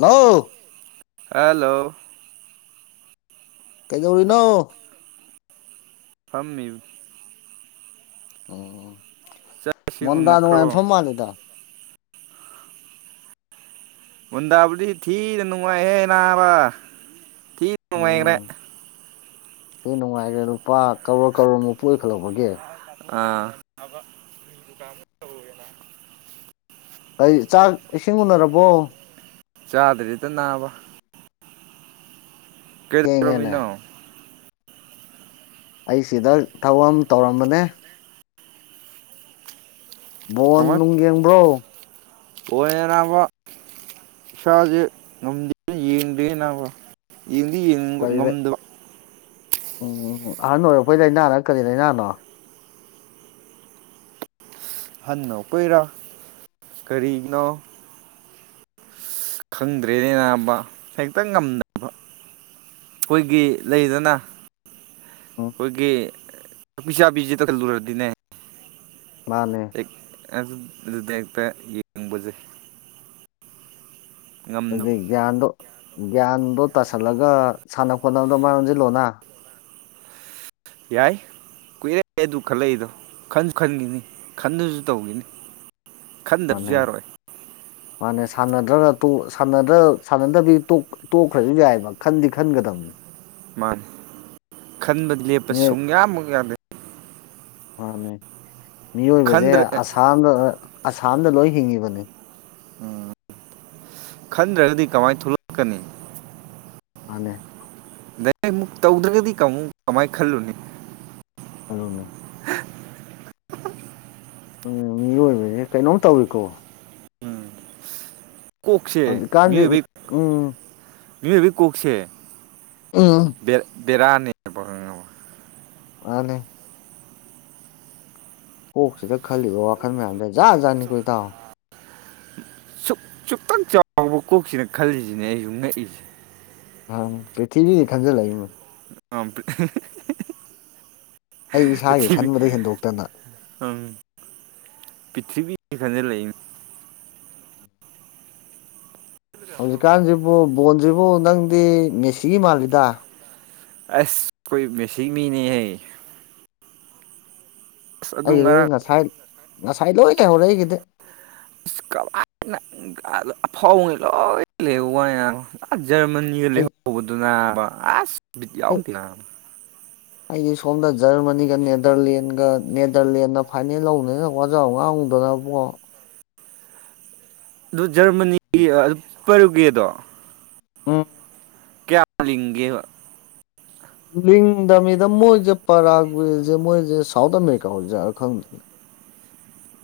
hello hello ꯀꯩꯗꯧꯔꯤꯅꯣ ꯐꯝꯃꯤꯨ ꯎꯝ ꯆꯥꯛ ꯏꯁꯤꯡ ꯃꯟꯗꯥ ꯅꯅꯨꯡꯉꯥꯏ ꯎꯅꯈ꯭ꯔꯕꯣ ꯐ ꯃꯥꯂꯗ ꯑꯣꯟꯗꯥꯕꯨꯗꯤ ꯊꯤꯗ ꯅꯨꯡꯉꯥꯏ ꯑꯦꯦꯅꯥꯕ ꯇꯤ ꯃꯥꯏꯔꯦ ꯑꯇꯩ ꯅꯨꯡꯉꯥꯏꯈ꯭ꯔꯦ ꯂꯨꯄꯥ ꯀꯣꯔ ꯀꯔꯣꯔ ꯃꯨꯛꯛꯇꯨ ꯑꯣꯏꯈꯠꯂꯛꯄꯒꯦ ꯑꯥ [inaudible] ꯑꯩ ꯆꯥꯛ ꯏꯁꯤꯡ ꯎꯅꯔꯕꯣ ꯆꯥꯗ꯭ꯔꯤꯗ ꯅꯥꯕ ꯀꯦꯗ ꯊꯦꯡꯉꯦꯅꯦ ꯔꯃꯤꯅꯥ ꯑꯩ ꯁꯤꯗ ꯊꯕ ꯑꯃ ꯇꯧꯔꯝꯕꯅꯦ ꯕꯣꯟ ꯅꯨꯡ ꯌꯦꯡꯕ꯭ꯔꯣ ꯑꯣꯏꯔꯔꯕ ꯥꯖꯦ ꯉꯝꯖ ꯌꯦꯟꯗꯦꯅꯥꯕ ꯌꯦꯡꯗꯤ ꯌꯦꯡꯕ ꯀꯔꯤꯗ ꯉꯝꯗꯕ ꯎꯝ ꯎ ꯑꯍꯟ ꯑꯣꯏꯔꯛꯄꯩ ꯂꯥꯏꯅꯥꯅ ꯀꯔꯤ ꯂꯥꯏꯅꯥꯅꯣ ꯍꯟꯅꯣ ꯀꯨꯏꯔꯥ ꯀꯔꯤꯅꯣ ꯈꯪꯗ꯭ꯔꯦꯅꯦꯅꯥꯕ ꯍꯦꯛꯇ ꯉꯝꯗꯅꯕ ꯑꯩꯈꯣꯏꯒꯤ ꯂꯩꯗꯅ ꯎꯝ ꯑꯩꯈꯣꯏꯒꯤꯄꯤ ꯆꯥꯕꯤꯁꯤꯦ ꯇ ꯈꯜꯂꯨꯔꯗꯤꯅꯦ ꯃꯥꯅꯦ ꯑꯗꯨ ꯑꯗꯨꯗ ꯍꯦꯛꯇ ꯌꯦꯡꯕꯁꯦ ꯉꯝꯗꯕ ꯑꯗꯨꯕꯤꯒꯥꯟꯗꯣ ꯒ꯭ꯌꯥꯟꯗꯣ ꯇꯥꯁꯜꯂꯒ ꯁꯥꯟꯅ ꯈꯣꯠꯅꯕꯗꯣ ꯃꯌ ꯑꯣꯁꯤꯜꯂꯣꯅ ꯌꯥꯏ ꯀꯨꯏꯔꯦ ꯑꯗꯨ ꯈꯜꯂꯛꯏꯗꯣ ꯈꯟꯁꯨ ꯈꯟꯈꯤꯅꯤ ꯈꯟꯗꯨꯁꯨ ꯇꯧꯈꯤꯅꯤ ꯈꯟꯗꯕꯁꯨ ꯃꯥꯅꯦ ꯌꯥꯔꯣꯏ ꯃꯥꯅꯦ ꯁꯥꯟꯅꯗ꯭ꯔ ꯁꯥꯟꯅꯗꯕꯤ ꯇꯣꯛꯈ꯭ꯔꯁꯨ ꯌꯥꯏꯑꯕ ꯈꯟꯗꯤ ꯈꯟꯒꯗꯕꯅꯤ ꯃꯥꯅꯤ ꯈꯟꯕꯗꯤ ꯂꯦꯞꯄ ꯃꯤꯑꯣꯏ ꯁꯨꯡꯌꯥꯃꯨꯛ ꯌꯥꯗꯦ ꯃꯥꯅꯦ ꯃꯤꯑꯣꯏꯕꯁꯦ ꯈꯟꯗ꯭ꯔ ꯑꯁꯥꯝꯗ ꯊꯥꯝꯗ ꯂꯣꯏ ꯍꯤꯡꯉꯤꯕꯅꯤ ꯈꯟꯗ꯭ꯔꯒꯗꯤ ꯀꯃꯥꯏꯅ ꯊꯣꯛꯂꯛꯀꯅꯤ ꯃꯥꯅꯦ ꯅ ꯑꯃꯨꯛ ꯇꯧꯗ꯭ꯔꯒꯗꯤ ꯀꯥꯃꯨ ꯀꯃꯥꯏꯅ ꯈꯜꯂꯨꯅꯤ ꯍꯜꯂꯨꯅꯦ [unintelligible] [inaudible] ꯎꯝ ꯃꯤꯏꯕꯁꯦ ꯀꯩꯅꯣꯝ ꯇꯧꯏꯤꯀꯣ ꯀꯣꯛꯁꯦ ꯍꯧꯖꯤꯛꯀꯥꯟꯁꯦ ꯃꯤꯑꯣ ꯎꯝ ꯃꯤꯑꯣꯏꯕꯤ ꯀꯣꯛꯁꯦ ꯑꯥ ꯕꯦꯔꯥꯅꯤꯕꯉ ꯃꯥꯅꯦ ꯀꯣꯛꯁꯤꯗ ꯈꯜꯂꯤꯕꯣ ꯋꯥꯈꯜ ꯃꯌꯥꯝꯗ ꯖꯥꯠ ꯖꯥꯠꯅꯤꯀꯣ ꯏ ꯇꯥꯎꯑꯣ ꯈꯤꯇꯪ ꯆꯥꯎꯕ ꯀꯣꯛꯁꯤꯅ ꯈꯜꯂꯤꯁꯤꯅꯦ ꯑꯩꯁꯨ ꯉꯛꯏꯁꯦ ꯍ ꯄ꯭ꯔꯤꯊꯤꯕꯤ ꯖꯦ ꯈꯟꯖꯜꯂꯛ ꯑ [unintelligible] ꯑꯩ ꯏꯁꯥꯒꯤ ꯈꯟꯕꯗꯩ ꯍꯦꯟꯗꯣꯛꯇꯅ ꯎꯝ [unintelligible] ꯄꯤꯊꯤꯕꯤꯁꯤ ꯈꯖꯤ ꯂꯩꯛ ꯍꯧꯖꯤꯛꯀꯥꯟꯁꯤꯕꯨ ꯕꯣꯟꯁꯤꯕꯨ ꯅꯪꯗꯤ ꯃꯦꯁꯤꯒꯤ ꯃꯥꯜꯂꯤꯗ ꯑꯁ ꯑꯩꯈꯣꯏ ꯃꯦꯁꯤ ꯃꯤꯅꯦꯍꯦ ꯑꯁ ꯑꯗꯨ ꯑꯩ ꯉꯔꯥꯡ ꯉꯁꯥꯏ ꯉꯁꯥꯏ ꯂꯣꯏ ꯂꯩꯍꯧꯔꯦ ꯑꯩꯒꯤꯗꯤ ꯀ ꯐꯥꯎ ꯕ ꯉꯩ ꯂꯣꯏ ꯂꯩꯍꯧꯕ ꯖꯔꯃꯅꯤꯒ ꯑꯩ ꯂꯩꯍꯧꯕꯗꯨꯅ ꯑꯁ ꯕꯤꯠ ꯑꯩ ꯌꯥꯎꯗꯦ ꯑꯩꯗꯤ ꯁꯣꯝꯗ ꯖꯔꯃꯅꯤꯒ ꯅꯦꯗꯔꯂꯦꯟꯒ ꯅꯦꯗꯔꯂꯦꯟꯗ ꯐꯥꯏꯅꯦꯜ ꯂꯧꯕꯗꯅ ꯋꯥꯖꯥꯎ ꯉꯥꯡꯗ ꯄ [unintelligible] ꯑꯗꯨ ꯖꯔꯃꯅꯤꯒꯤ ꯑꯗꯨ ꯄꯔꯨꯒꯦꯗꯣ ꯎꯝ ꯀꯌꯥ ꯂꯤꯡꯒꯦꯕ ꯂꯤꯡꯗꯃꯤꯗ ꯃꯣꯏꯁꯦ ꯄꯔꯥ ꯒꯨꯌꯦ ꯃꯣꯏꯁꯦ ꯁꯥꯎꯠ ꯑꯃꯦꯔꯤꯀꯥ ꯑꯣꯏꯕꯖꯥꯠꯂ ꯈꯪꯗꯅ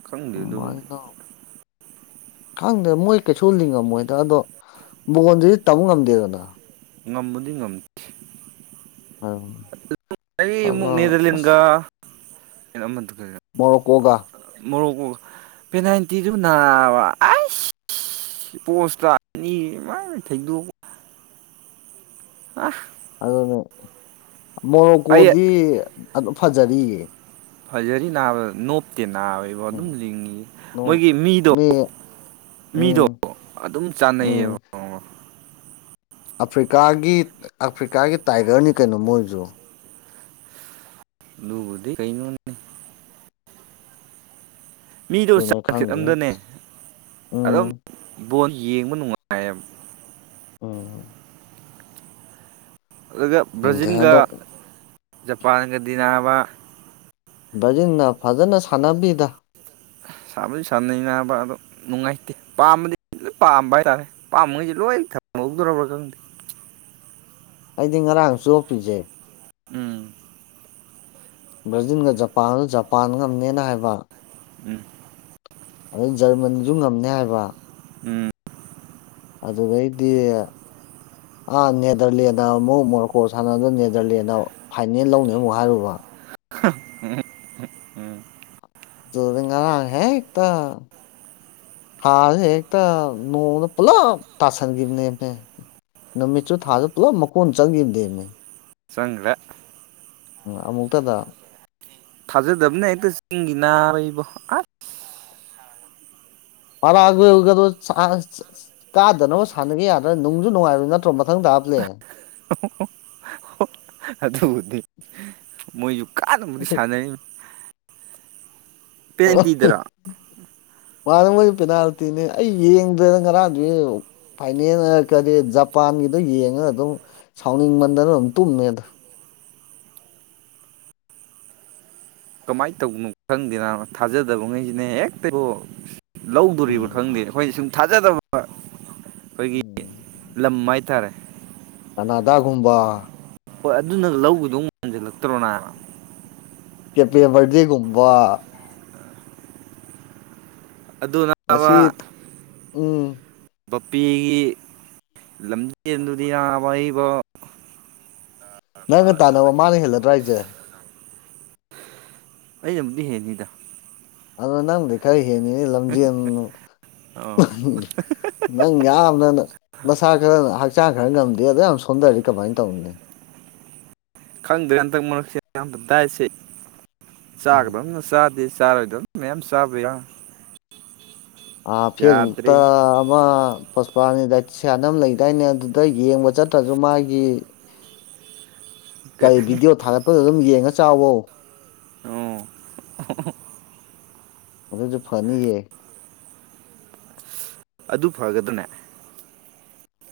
ꯈꯪꯗꯦ ꯑꯗꯨꯕꯨꯗꯤ ꯈꯪꯗꯦ ꯃꯣꯏ ꯀꯩꯁꯨ ꯂꯤꯡꯉꯝꯃꯣꯏ ꯍꯗ ꯑꯗꯣ ꯕꯒꯣꯟꯗꯨꯗꯤ ꯇꯝꯕ ꯉꯝꯗꯦꯗꯅ ꯉꯝꯕꯗꯤ ꯉꯝꯗꯦ ꯑꯩ ꯑꯃꯨꯛ ꯑꯗꯨꯅ ꯅꯦꯗꯔꯂꯦꯟꯒ ꯑꯁ ꯑꯃꯗꯨ ꯃꯣꯔꯣꯀꯣꯒ ꯄꯦꯅꯥꯜꯇꯤꯗꯨ ꯅꯥꯕ ꯄꯣꯁꯇꯥꯅꯤ ꯃꯥꯥꯏ ꯊꯩꯗꯣꯛ ꯑ ꯑꯗꯨꯅꯦ ꯑꯩ ꯃꯣꯔꯣꯀꯣꯗꯤ ꯑꯗꯨꯝ ꯐꯖꯔꯤꯌꯦ ꯐꯖꯔꯤ ꯅꯥꯕ ꯅꯣꯞꯇꯦ ꯅꯥꯕꯕꯣ ꯑꯗꯨꯝ ꯂꯤꯡꯉꯤ ꯎꯝ ꯃꯣꯏꯒꯤ ꯃꯤꯗꯣ ꯃꯤ ꯃꯤꯗꯣ ꯎꯝ ꯑꯗꯨꯝ ꯆꯥꯅꯩꯌꯦꯕ ꯎꯝ ꯑꯐ꯭ꯔꯤꯀꯥꯒꯤ ꯑꯐ꯭ꯔꯤꯀꯥꯒꯤ ꯇꯥꯏꯒꯔꯅꯤ ꯀꯩꯅꯣ ꯃꯣꯏꯁꯨ ꯂꯕꯨꯗꯤ ꯀꯩꯅꯣꯅꯤ ꯃꯤꯗꯣ ꯑꯗꯨꯅ ꯆꯥꯈꯤꯦꯠ ꯈꯪꯗꯦ ꯑꯝꯗꯅꯦ ꯑꯗꯨꯝ ꯎꯝ ꯕꯣꯜ ꯌꯦꯡꯕ ꯅꯨꯡꯉꯥꯏ ꯎꯝ ꯑꯗꯨꯒ ꯈꯪꯗꯦ ꯕ꯭ꯔꯥꯖꯤꯜꯒ ꯑꯗꯣ ꯖꯄꯥꯟꯒ ꯗꯤꯅꯥꯕ ꯕ꯭ꯔꯖꯤꯟꯅ ꯐꯖꯅ ꯁꯥꯟꯅꯕꯤꯗ ꯁꯥꯕꯗꯤ ꯁꯥꯟꯅꯩꯅꯕ ꯑꯣ ꯅꯨꯡꯉꯥꯏꯇꯦ ꯄꯥꯝꯕꯗꯤ ꯂ ꯄꯥꯝꯕ ꯍꯥꯏꯇꯥꯔꯦ ꯄꯥꯝꯕꯉꯩꯁꯦ ꯂꯣꯏ ꯊꯝꯍꯧꯗꯔꯕ꯭ꯔꯥ ꯈꯪꯗꯦ ꯑꯩꯗꯤ ꯉꯔꯥꯡ ꯆꯣꯞꯄꯤꯖꯦ ꯎꯝ ꯕ꯭ꯔꯥꯖꯤꯟꯒ ꯖꯄꯥꯟꯒ ꯖꯄꯥꯟꯒꯝꯅꯦꯅ ꯍꯥꯏꯕ ꯎꯝ ꯑꯗꯩ ꯖꯔꯃꯟꯁꯨ ꯉꯝꯅꯤ ꯍꯥꯏꯕ ꯎꯝ ꯑꯗꯨꯒꯩꯗꯤ ꯑꯥ ꯅꯦꯗꯔꯂꯦꯟꯗ ꯑꯃꯨꯛ ꯃꯣꯔꯣꯀꯣ ꯁꯥꯟꯅꯗꯅ ꯅꯦꯗꯔꯂꯦꯟꯗ ꯐꯥꯏꯅꯦꯜ ꯂꯧꯅꯤ ꯑꯃꯨꯛ ꯍꯥꯏꯔꯨꯕ ꯎꯝ ꯖꯔꯒꯥ ꯔ ꯍꯦꯇ ꯍꯥꯇ ꯅꯣꯡꯅ ꯄꯨꯂꯣ ꯇꯁ ꯒꯤꯅꯦꯅꯦ ꯅꯨꯃꯤꯠꯁꯨ ꯊꯥꯁꯨ ꯄꯨꯂꯞ ꯃꯀꯣꯟ ꯆꯪꯈꯤꯕ ꯗꯦꯅꯦ ꯆꯒ꯭ꯔꯦ ꯎ ꯑꯃꯃꯨꯛꯇꯛꯇꯗ ꯊꯖꯗꯕꯅꯦ ꯑꯩꯣ ꯆꯤꯡꯒꯅꯔꯕ ꯑ ꯄꯔꯥꯒꯤ ꯑꯣꯏꯒꯗꯣ ꯀꯥꯗꯅꯕ ꯁꯥꯟꯅꯒꯦ ꯌꯥꯗ꯭ꯔꯅ ꯅꯨꯡꯖꯁꯨ ꯅꯨꯡꯉꯥꯏꯕ ꯅꯠꯇ꯭ꯔꯣ ꯃꯊꯪꯗ ꯍꯥꯂ ꯑ ꯑꯗꯨꯕꯨꯗꯤ ꯃꯣꯏꯁꯨ ꯀꯥꯟꯅꯕꯕꯨꯗꯤ ꯁꯥꯟꯅꯔꯤ ꯄꯦꯟꯇꯗꯔ ꯃꯥꯗ ꯃꯣꯏꯗꯤ ꯄꯦꯅꯥꯜꯇꯤꯅꯦ ꯑꯩ ꯌꯦꯡꯗꯗ ꯉꯔꯥꯡꯗꯨ ꯐꯥꯏꯅꯦꯜ ꯀꯔꯤ ꯖꯄꯥꯟꯒꯤꯗꯣ ꯌꯦꯡꯉꯒ ꯑꯗꯨꯝ ꯁꯥꯎꯅꯤꯡ ꯃꯟꯗꯅ ꯑꯗꯨꯝ ꯇꯨꯝꯃꯦ ꯑꯗ ꯀꯃꯥꯏꯅ ꯇꯧꯕꯅꯣ ꯈꯪꯗꯦꯅ ꯊꯥꯖꯗꯕꯉꯩꯁꯤꯅꯦ ꯍꯦꯛꯇ ꯂꯧꯗꯣꯔꯤꯕ ꯈꯪꯗꯦ ꯎꯝ ꯑꯩꯈꯣꯏ ꯁꯨꯝ ꯊꯥꯖꯗꯕ ꯑꯩꯈꯣꯏꯒꯤ ꯂꯝ ꯍꯥꯏꯇꯥꯔꯦ ꯑꯅꯒꯨꯝꯕ ꯍꯣꯏ ꯑꯗꯨꯅ ꯂꯧꯒꯗꯧ ꯃꯥꯟꯁꯤꯜꯂꯛꯇ꯭ꯔꯣ ꯅ ꯀꯦꯄ ꯔꯗꯦ ꯀꯨꯝꯕ ꯉꯁꯤ ꯑꯗꯨꯕ ꯎꯝ ꯕꯄꯤꯒꯤ ꯂꯝꯖꯦꯟꯗꯨꯗ ꯌꯥꯕ ꯍꯩꯕ ꯅꯪꯒ ꯇꯥꯟꯅꯕ ꯃꯥꯅ ꯍꯦꯜꯂꯗ꯭ꯔꯥ ꯍꯥꯏꯁꯦ ꯑꯩ ꯑꯃꯨꯗꯤ ꯍꯦꯅꯤꯗ ꯑꯗꯣ ꯅꯪꯗꯤ ꯀꯔꯤ ꯍꯦꯅꯤꯅꯦ ꯂꯝꯖꯦꯟ ꯑ ꯅꯪ ꯌꯥꯝꯅ ꯅꯁꯥ ꯈꯔꯅ ꯍꯛꯆꯥꯡ ꯈꯔ ꯉꯝꯗꯦ ꯑꯗꯨꯗ ꯌꯥꯝ ꯁꯗꯔꯤꯀꯚꯥꯏꯇ ꯎꯂꯤ ꯈꯪꯗ꯭ꯔꯦ ꯍꯟꯗꯛ ꯃꯔꯛꯁꯦ ꯌꯥꯝꯕ ꯗꯥꯏꯠꯁꯦ ꯎꯝ ꯆꯥꯒꯗꯕꯅ ꯆꯥꯗꯦ ꯆꯥꯔ ꯑꯣꯏꯗ ꯃꯦꯝ ꯆꯕ ꯐꯦꯁꯕꯨꯛꯇ ꯑꯃ ꯄꯣꯁꯄꯥꯅꯤ ꯗꯥꯏ ꯁꯅꯝ ꯂꯩꯗꯥꯏꯅꯦ ꯑꯗꯨꯗ ꯌꯦꯡꯕ ꯆꯠꯇ꯭ꯔꯁꯨ ꯃꯥꯒꯤ ꯀꯩ ꯀꯔꯤ ꯚꯤꯗꯤꯑꯣ ꯊꯥꯒꯠꯄꯗ ꯑꯗꯨꯝ ꯌꯦꯡꯉ ꯆ ꯆꯥꯎꯋꯣ ꯑꯣ ꯃꯗꯨꯁꯨ ꯐꯅꯤ ꯍꯥꯏ ꯑꯗꯨ ꯐꯒꯗꯅꯦ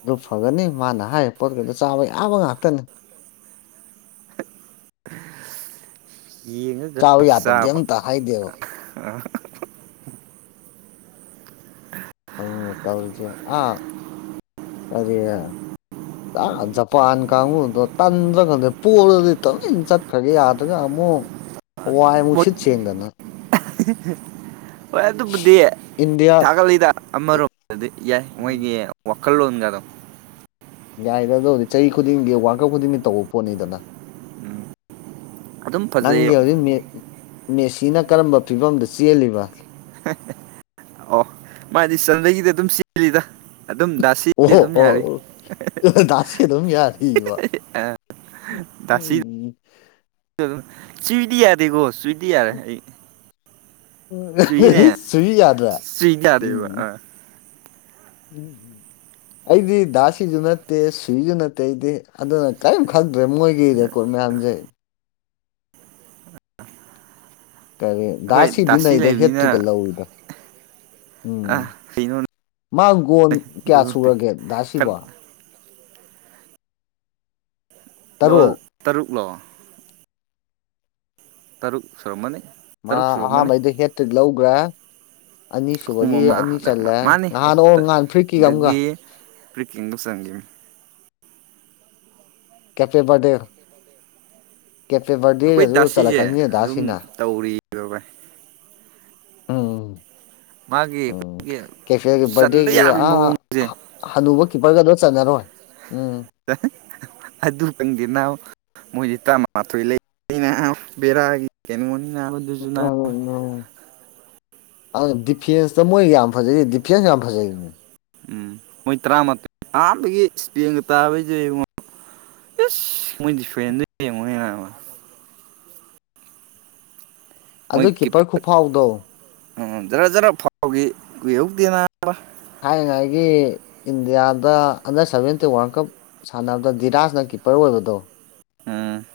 ꯑꯗꯨ ꯐꯒꯅꯤ ꯃꯥꯅ ꯍꯥꯏꯔꯤꯕ ꯄꯣꯠꯈꯩꯗ ꯆꯥꯕ ꯌꯥꯕ ꯉꯥꯛꯇꯅꯤ ꯎ ꯆꯥꯎ ꯌꯥꯗꯕꯗꯤ ꯑꯝꯇ ꯍꯥꯏꯗꯦꯕ ꯌꯦ ꯇꯥꯎꯔꯤꯁꯦ ꯑꯥ ꯀꯔꯤ ꯑ ꯖꯄꯥꯟ ꯀꯥꯡꯕꯨꯨꯗꯣ ꯇꯟꯗ꯭ꯔ ꯈꯪꯗ꯭ꯔꯦ ꯄꯣꯂꯗꯤ ꯇꯧ ꯆꯠꯈ꯭ꯔꯒ ꯌꯥꯗ꯭ꯔꯒ ꯑꯃ ꯑꯃ ꯋꯥꯏꯃꯨꯛ ꯁꯤꯠ ꯁꯦꯡꯗꯅ [unintelligible] ꯍꯣꯏ ꯑꯗꯨꯕꯨꯗꯤ ꯏꯟꯗꯤꯌꯥ ꯊꯥꯒꯠꯂꯤꯗ ꯑꯃꯔꯣꯝꯗꯗꯤ ꯌꯥꯏ ꯃꯣꯏꯒꯤ ꯀꯜꯂꯂꯣꯟꯟ ꯀꯗ ꯌꯥꯏꯔꯦ ꯑꯗꯨꯕꯨꯗꯤ ꯆꯍꯤ ꯈꯨꯗꯤꯡꯒꯤ ꯋꯥꯔꯀꯞ ꯈꯨꯗꯤꯡꯒꯤ ꯇꯧꯕ ꯄꯣꯠꯅꯤꯗꯅ ꯎꯝ ꯑꯗꯨꯝ ꯐꯖꯩ ꯅꯪꯒꯤ ꯍꯧꯖꯤꯛ ꯃꯦꯁꯤꯅ ꯀꯔꯝꯕ ꯐꯤꯕꯝꯗ ꯆꯦꯜꯂꯤꯕ ꯑꯣ ꯃꯥꯗꯤ ꯆꯟꯒꯤꯗꯤ ꯑꯗꯨꯝ ꯆꯦꯜꯂꯤꯗ ꯑꯗꯨꯝ ꯑꯣ ꯗꯥꯁꯤꯗꯤ ꯑꯗꯨꯝ ꯌꯥꯔꯤ ꯑꯣꯣ ꯑꯣ ꯂꯁꯤ ꯑꯗꯨꯝ ꯌꯥꯗꯕ ꯎꯝ ꯆ꯭ꯏꯗꯤ ꯌꯥꯗꯦꯀꯣ ꯆ꯭ꯏꯗꯤ ꯌꯥꯔꯦ ꯑꯩ ꯎ ꯆꯨꯏꯅꯦ ꯁꯨꯏ ꯌꯥꯗ꯭ꯔ ꯆꯨꯏꯗꯤ ꯌꯥꯗꯦꯕ ꯎꯝ ꯑꯥ ꯎꯝ ꯎꯝ ꯑꯩꯗꯤ ꯗꯥꯁꯤꯁꯨ ꯅꯠꯇꯦ ꯁꯨꯏꯁꯨ ꯅꯠꯇꯦ ꯑꯩꯗꯤ ꯑꯗꯨꯅ ꯀꯔꯤꯝ ꯈꯪꯗ ꯃꯣꯏꯒꯤ ꯔꯦꯀꯣꯔꯠ ꯑꯩꯈꯣꯏ ꯃꯌꯥꯝꯁꯩ ꯀꯔꯤ ꯗꯥꯁꯤꯗꯤ ꯅꯩꯗ ꯍꯦꯠꯇ꯭ꯔꯤꯒ ꯂꯧꯏꯗꯣ ꯑꯩꯅꯣ ꯃꯥꯒꯣꯟ ꯀꯌꯥ ꯁꯨꯔꯒꯦ ꯈꯔ ꯥꯁꯤꯕꯣ ꯂꯣ ꯇꯔꯨꯛ ꯇꯔꯨꯛꯂꯣ ꯇꯔꯨꯛ ꯁꯔꯝ ꯃꯅꯤ ꯃꯥ ꯑꯍꯥꯥꯟꯕꯩꯗ ꯍꯦꯠꯇ꯭ꯔꯤꯛ ꯂꯧꯈ꯭ꯔꯥ ꯑꯅꯤ ꯑꯍꯨꯝ ꯁꯨꯕꯒꯤ ꯑꯅꯤ ꯑꯃ ꯆꯜꯂꯦ ꯃꯥꯅꯤ ꯉꯍꯥꯟ ꯑꯣ ꯉꯍꯥꯟ ꯐ꯭ꯔꯤꯀꯤꯒ ꯑꯃꯒ ꯄ꯭ꯔꯤꯀꯤꯀꯤꯡꯗ ꯁꯪꯒꯤ ꯀꯦꯄꯦ ꯕꯔꯗꯦ ꯀꯦꯐꯦ ꯕꯔꯗꯦ ꯑꯩꯈꯣꯏ ꯑꯗꯨ ꯆꯠꯂꯛꯀꯅꯤ ꯑꯗꯥ ꯁꯤꯅ ꯗꯨꯕꯥꯏ ꯎꯝ ꯃꯥꯒꯤ ꯎꯝ ꯑꯩꯈꯣꯏꯒꯤ ꯀꯦꯐꯦ ꯆꯟꯕ ꯄꯔꯦꯒꯤ ꯌꯥꯕꯒꯤ ꯃꯑꯣꯡꯁꯦ ꯍꯜꯂꯨꯕ ꯄꯔꯒꯣ ꯆꯖꯔꯣꯣꯏ ꯑꯗꯨ ꯈꯪꯗ ꯅꯅꯥꯎ ꯃꯣꯏꯗꯤ ꯇ ꯃꯥꯊꯣꯏ ꯂꯩ ꯑꯩꯅ ꯕꯦꯔꯥꯒꯤ ꯀꯩꯅꯣꯅꯤ ꯔ ꯖꯨ ꯑ ꯗꯤꯐꯦꯟꯁꯇ ꯃꯣꯏ ꯌꯥꯝ ꯐꯖꯩ ꯗꯤꯐꯦꯟꯁ ꯌꯥꯝ ꯐꯖꯩꯅꯦ ꯎꯝ ꯃꯣꯏ ꯇꯔꯥꯃꯥꯊꯣꯏ ꯑꯍꯥꯟꯕꯗꯒꯤ ꯏꯁꯇꯦꯡꯒ ꯇꯥꯕꯩꯁꯦ ꯏꯕꯉꯣ ꯏꯁꯁ ꯃꯣꯏꯗꯤ ꯐ꯭ꯔꯦꯟꯗꯨ ꯌꯦꯡꯉꯣꯅꯦꯕ ꯑꯗꯨ ꯀꯤꯄꯔ ꯈꯨꯐꯥꯎꯗꯣ ꯎꯝ ꯖꯔ ꯖꯔ ꯐꯥꯎꯈꯤ ꯀꯨꯏꯍꯧꯗꯦꯕ ꯊꯥꯏꯅꯉꯥꯏꯒꯤ ꯏꯟꯗꯤꯌꯥꯗ ꯑꯟꯗꯔ ꯁꯚꯦꯟꯇꯤ ꯋꯥꯔꯜ ꯀꯞ ꯁꯥꯟꯅꯕꯗ ꯗꯤꯔꯥꯖꯅ ꯀꯤꯞꯄꯔ ꯑꯣꯏꯕꯗꯣ ꯎꯝ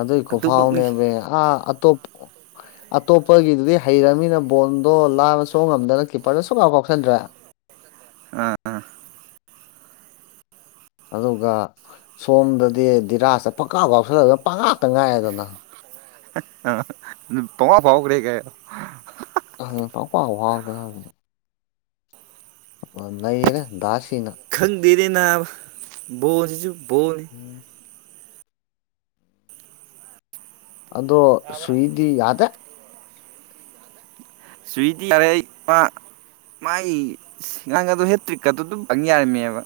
ꯑꯗꯨꯏꯀꯣ ꯑꯗꯨꯃꯛꯅꯤ ꯐꯥꯎꯅꯦꯕ ꯑꯥ ꯑꯇꯣꯞꯄ ꯑꯇꯣꯞꯄꯒꯤꯗꯨꯗꯤ ꯍꯩꯔꯃꯤꯅ ꯕꯣꯜꯗꯣ ꯂꯥꯟꯅ ꯁꯣꯡ ꯉꯝꯗꯅ ꯀꯤꯞꯄꯔꯗꯣ ꯁꯨꯡꯀꯥꯎ ꯀꯥꯎꯁꯟꯗ꯭ꯔꯦ ꯑꯥ ꯑꯗꯨꯒ ꯁꯣꯝꯗꯗꯤ ꯗꯤꯔꯥꯖꯇ ꯄꯀꯥ ꯐꯥꯎꯁꯜꯂꯗꯅ ꯄꯪ ꯉꯥꯛꯇ ꯉꯥꯏꯑꯗꯅ ꯄꯃ ꯐꯥꯎ ꯀꯦ ꯀ ꯑ ꯄꯄꯥꯎ ꯋꯥꯗꯅꯤ ꯅꯩꯔꯦ ꯗꯁꯤꯅ ꯇꯔ ꯅꯅꯥ ꯣꯁꯤꯁꯨꯨ ꯣꯅꯤ ꯑꯗꯣ ꯁꯨꯍꯤꯗꯤ ꯌꯥꯗꯦ ꯁ꯭ꯋꯗꯤ ꯇꯔꯩ ꯄ ꯃꯥꯏ ꯉꯥꯡꯗ ꯍꯦꯇ꯭ꯔꯤꯛꯀ ꯑꯗꯨ ꯑꯗꯨꯝ ꯌꯥꯔꯝꯃꯦꯕ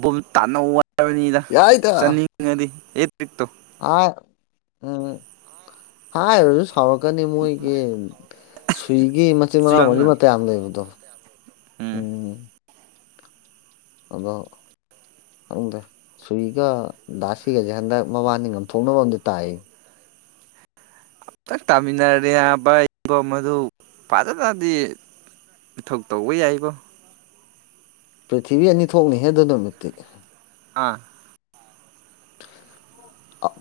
ꯕ ꯇꯥꯟꯅꯧ ꯋꯥꯔꯕꯅꯤꯗ ꯆꯠꯅꯤꯡꯉꯗꯤ ꯑꯦ ꯇ꯭ꯔꯤꯛꯇꯣ ꯑ ꯎꯝ ꯍꯥꯥ ꯐꯥꯎꯔꯛꯀꯅꯤ ꯃꯣꯏꯒꯤ ꯁꯨꯏꯒꯤ ꯃꯆꯤꯟ ꯃꯅꯥꯎ ꯃꯔꯤ ꯆꯨꯏꯌꯥꯡꯅ ꯃꯇꯌꯥꯝ ꯌꯥꯝ ꯂꯩꯕꯗꯣ ꯎꯝ ꯑꯗꯣ ꯁꯨꯔꯤꯒ ꯗꯥꯁꯤꯒꯁꯦ ꯍꯟꯗꯛ ꯃꯕꯥꯅꯤ ꯉꯝꯊꯣꯛꯅꯕ ꯑꯝꯗ ꯇꯥꯛ ꯑꯝꯇ ꯇꯥꯃꯤꯟꯅꯔꯦ ꯍꯥꯏꯕꯕ ꯃꯗꯨ ꯐꯖꯅꯗꯤ ꯏꯊꯧ ꯇꯧꯕ ꯌꯥꯏꯕꯣ ꯄ꯭ꯔꯤꯊꯤꯕꯤ ꯑꯅꯤ ꯊꯣꯛꯅꯤꯍꯦꯗꯅꯃꯤꯠꯇꯤ ꯑꯥ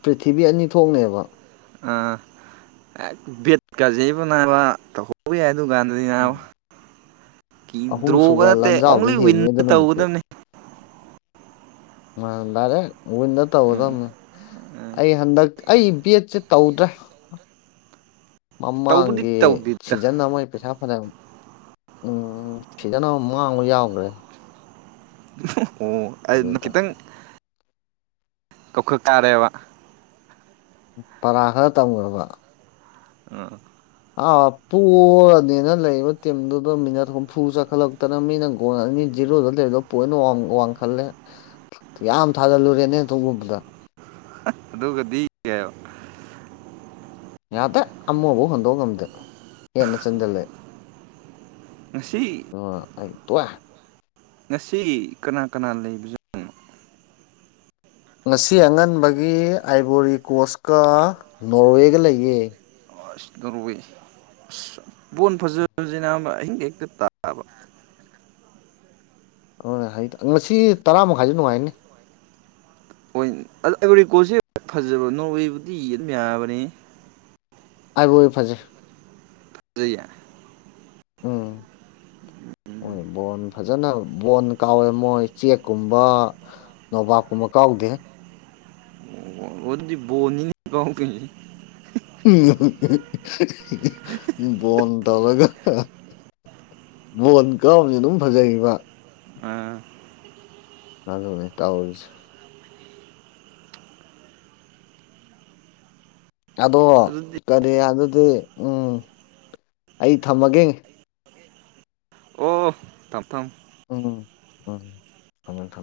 ꯄ꯭ꯔꯤꯊꯤꯕꯤ ꯑꯅꯤ ꯊꯣꯛꯅꯦꯕ ꯑ ꯕꯠ ꯀꯖꯩꯕꯅꯥꯕ ꯇꯧ ꯍꯧꯕ ꯌꯥꯏ ꯑꯗꯨꯒꯀꯥꯟꯗꯗꯤ ꯅꯥꯎ ꯗ꯭ꯔꯣꯒ ꯑꯍꯨꯝꯁꯨꯕ ꯅꯠꯇꯦ ꯂꯥꯟꯖꯥꯎꯗ ꯑꯣꯡꯂꯤ ꯍꯦꯟꯅꯤ ꯋꯤꯟꯅ ꯑꯗꯨ ꯅꯨꯃꯤꯠꯇꯤ ꯇꯧꯒꯗꯕꯅꯤ ꯑ ꯗꯔꯦ ꯎ ꯅ ꯇ ꯍꯗ ꯎꯝ ꯎꯝ ꯑꯩ ꯍꯟꯗꯛ ꯑꯩ ꯕꯤ ꯑꯦꯠꯁꯦ ꯇꯧꯗ꯭ꯔꯦ ꯇꯧꯕꯨꯗꯤ ꯃꯃꯥꯡꯒꯤ ꯇꯧꯗꯦꯗ ꯁꯤꯖꯟ ꯑꯃꯣꯏ ꯄꯩꯁꯥ ꯐꯅꯅ ꯎꯝ ꯁꯤꯗꯅ ꯃꯥꯡꯕ ꯌꯥꯎꯈ꯭ꯔꯦ ꯑꯣ ꯑꯗꯨ ꯑꯗꯨꯗ ꯈꯤꯇꯪ ꯇꯈꯨ ꯀꯥꯗꯦꯕ ꯄꯔꯥ ꯈꯔ ꯇꯝꯈꯕ ꯎꯝ ꯑ ꯄꯨꯔꯅꯤꯅ ꯂꯩꯕ ꯇꯤꯝꯗꯨꯗ ꯃꯤꯅꯠ ꯍꯨꯝꯐꯨ ꯆꯥꯈꯠꯂꯛꯇꯅ ꯃꯤꯅꯒꯣꯜꯂꯅꯤ ꯖꯤꯔꯣꯗ ꯂꯩꯔꯗꯣ ꯄꯣꯏꯅ ꯋꯥꯡꯈꯠꯂꯦ ꯌꯥꯝ ꯊꯥꯖꯜꯂꯨꯔꯦꯅꯦ ꯇꯒꯨꯝꯕꯗ ꯑꯗꯨ ꯑꯗꯨ ꯀꯗꯤ ꯀ ꯌꯥꯗ ꯑꯃꯕꯕꯨ ꯍꯟꯗꯣ ꯉꯝꯗꯦ ꯌꯦꯟꯅ ꯆꯗꯂꯦ ꯉꯁꯤ ꯑꯣ ꯑꯩ ꯇ ꯋꯥ ꯉꯁꯤ ꯀꯅꯥ ꯀꯅꯥ ꯂꯩꯕꯖꯦꯣ ꯉꯁꯤ ꯑꯉꯟꯕꯒꯤ ꯑꯥꯏꯕꯣꯔꯤ ꯀꯣꯁꯀ ꯅꯣꯔꯋꯦꯒ ꯂꯩꯌꯦ ꯗꯔꯏ ꯕꯣꯣꯟ ꯐꯖꯁꯤꯅ ꯑꯍꯤꯡ ꯍꯦꯛꯇ ꯇꯥꯕ ꯍꯣꯏ ꯉꯁꯤ ꯇꯔꯥꯃꯥꯏꯁꯨ ꯅꯨꯡꯉꯥꯏꯅꯤ ꯑꯩꯔꯤꯀꯣꯁꯦ ꯐꯖꯕ ꯅꯣꯔꯋꯦꯕꯨꯗꯤ ꯑꯗꯨꯝ ꯌꯥꯕꯅꯤ ꯑꯩꯕꯨꯣ ꯐꯖꯩ ꯐꯖ ꯍꯣꯏ ꯕꯣꯟ ꯐꯖꯅ ꯕꯣꯟ ꯀꯥꯎꯋꯦ ꯃꯣꯏ ꯆꯦꯛꯀꯨꯝꯕ ꯅꯣꯕꯥꯞꯀꯨꯝꯕ ꯀꯥꯎꯋ ꯎꯕꯦ ꯑꯣꯗꯤ ꯣꯅꯤ ꯀ ꯀꯩꯅꯅꯤ ꯎ ꯣꯟ ꯇꯧꯔꯒ ꯕꯣꯟ ꯀꯥꯎꯁ ꯑꯗꯨꯝ ꯐꯖꯈꯤꯕ ꯑꯥ ꯑꯂꯃꯦ ꯇꯥꯎꯁ ꯑꯗꯣ ꯑꯗꯨꯗꯤ ꯀꯔꯤ ꯑꯗꯨꯗꯤ ꯎꯝ ꯑꯩ ꯊꯝꯃꯒꯦ ꯇꯞ ꯇꯝ ꯎꯝ ꯎꯝ ꯊꯃꯦ ꯊ